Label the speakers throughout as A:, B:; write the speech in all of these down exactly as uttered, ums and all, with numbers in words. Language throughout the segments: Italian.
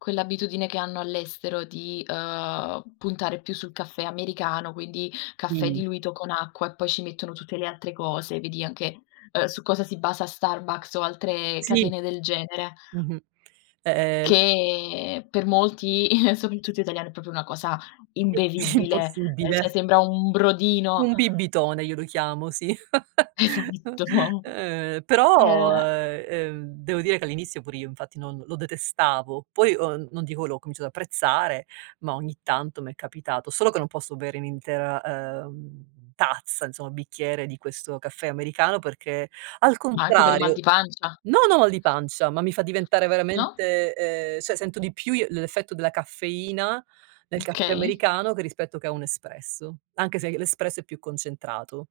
A: Quell'abitudine che hanno all'estero di, ehm, puntare più sul caffè americano, quindi, caffè
B: Mh-mh.
A: diluito con acqua e poi ci mettono tutte le altre cose, vedi anche, ehm, su cosa si basa Starbucks o altre
B: Si.
A: catene del genere.
B: Mh-mh. Ehm
A: Che per molti, soprattutto italiani, è propio una cosa imbevibile, eh
B: Impossibile.
A: cioè sembra un brodino.
B: Un bibitone io lo chiamo, sì.
A: Esatto.
B: Però,
A: Eh.
B: eh, ehm, devo dire che, all'inizio, pure io, infatti, non lo detestavo. Poi, ehm, non dico l'ho cominciato ad apprezzare, ma ogni tanto m'è capitato. Solo che non posso bere un'intera ehm, tazza, insomma, bicchiere di questo caffè americano perché, al
A: Ma anche per i mal
B: contrario,
A: di pancia.
B: non ho mal di pancia, ma mi fa diventare,
A: No?
B: ehm, cioè, sento di più l'effetto della caffeina nel caffè
A: Okay.
B: americano che rispetto che a un espresso, anche se l'espresso è più concentrato.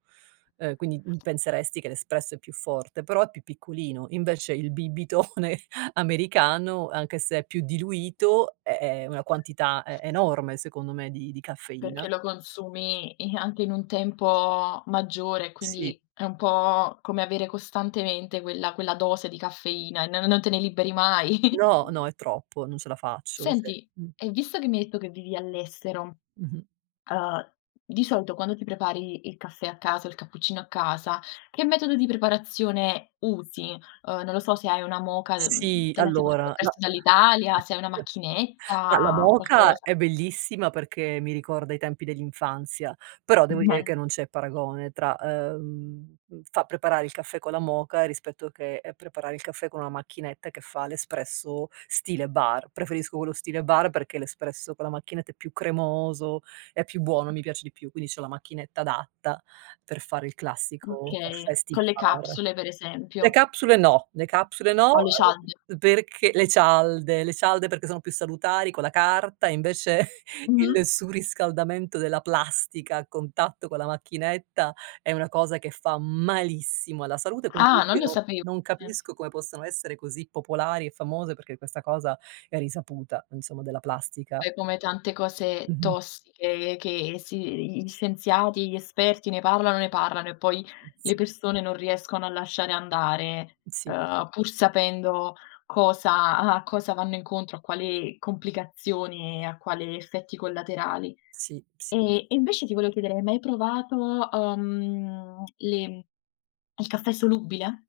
B: Ehm, quindi, uhm penseresti che l'espresso è più forte, però è più piccolino. Invece, il bibitone americano, anche se è più diluito, è è una quantità e enorme, secondo me, di di
A: Perché
B: caffeina.
A: lo consumi, i anche in un tempo maggiore, e
B: Sì.
A: quindi, è un po' come avere costantemente quella quella dose di caffeina, n non te ne liberi mai.
B: No, no, è troppo. Non ce la faccio, si,
A: Senti,
B: uhm.
A: e visto che mi hai detto che vivi all'estero,
B: Mh-mh.
A: ehm, di solito, quando ti prepari il caffè a casa o il cappuccino a casa, che metodo di preparazione usi? Ehm, non lo so, se hai una moka, uhm
B: Sì,
A: te la sei portata
B: allora,
A: appresso
B: no,
A: dall'Italia, se hai una
B: ma la
A: macchinetta,
B: moka
A: qualcosa.
B: è bellissima perché mi ricorda i tempi dell'infanzia, però, devo dire
A: Meh.
B: che non c'è paragone tra, ehm, far preparare il caffè con la moka rispetto che e preparare il caffè con una macchinetta che fa l'espresso stile bar. Preferisco quello stile bar perché l'espresso con la macchinetta è più cremoso, è più buono, mi piace di più. Quindi, c'ho la macchinetta adatta per fare il classico
A: Okay,
B: Festi
A: con le
B: Bar.
A: capsule, per
B: Le
A: esempio.
B: capsule no, le capsule
A: O
B: no,
A: le cialde.
B: perché le cialde, le cialde, perché sono più salutari con la carta, invece
A: Mh-mh.
B: il surriscaldamento della plastica a contatto con la macchinetta è una cosa che fa malissimo alla salute, quindi,
A: Ah, non
B: io
A: lo
B: non
A: sapevo,
B: non
A: eh.
B: capisco come possano essere così popolari e famose perché questa cosa è risaputa, insomma, della plastica.
A: Eh, come tante cose
B: Mh-mh.
A: tossiche che si gli scienziati, gli esperti ne parlano, ne parlano e poi le
B: Sì.
A: persone non riescono a lasciare andare,
B: Si.
A: ehm, pur sapendo cosa a cosa vanno incontro, a quale complicazione e a quale effetti collaterali.
B: Si, sì.
A: E e, invece, ti volevo chiedere: hai mai provato, uhm, le il caffè solubile?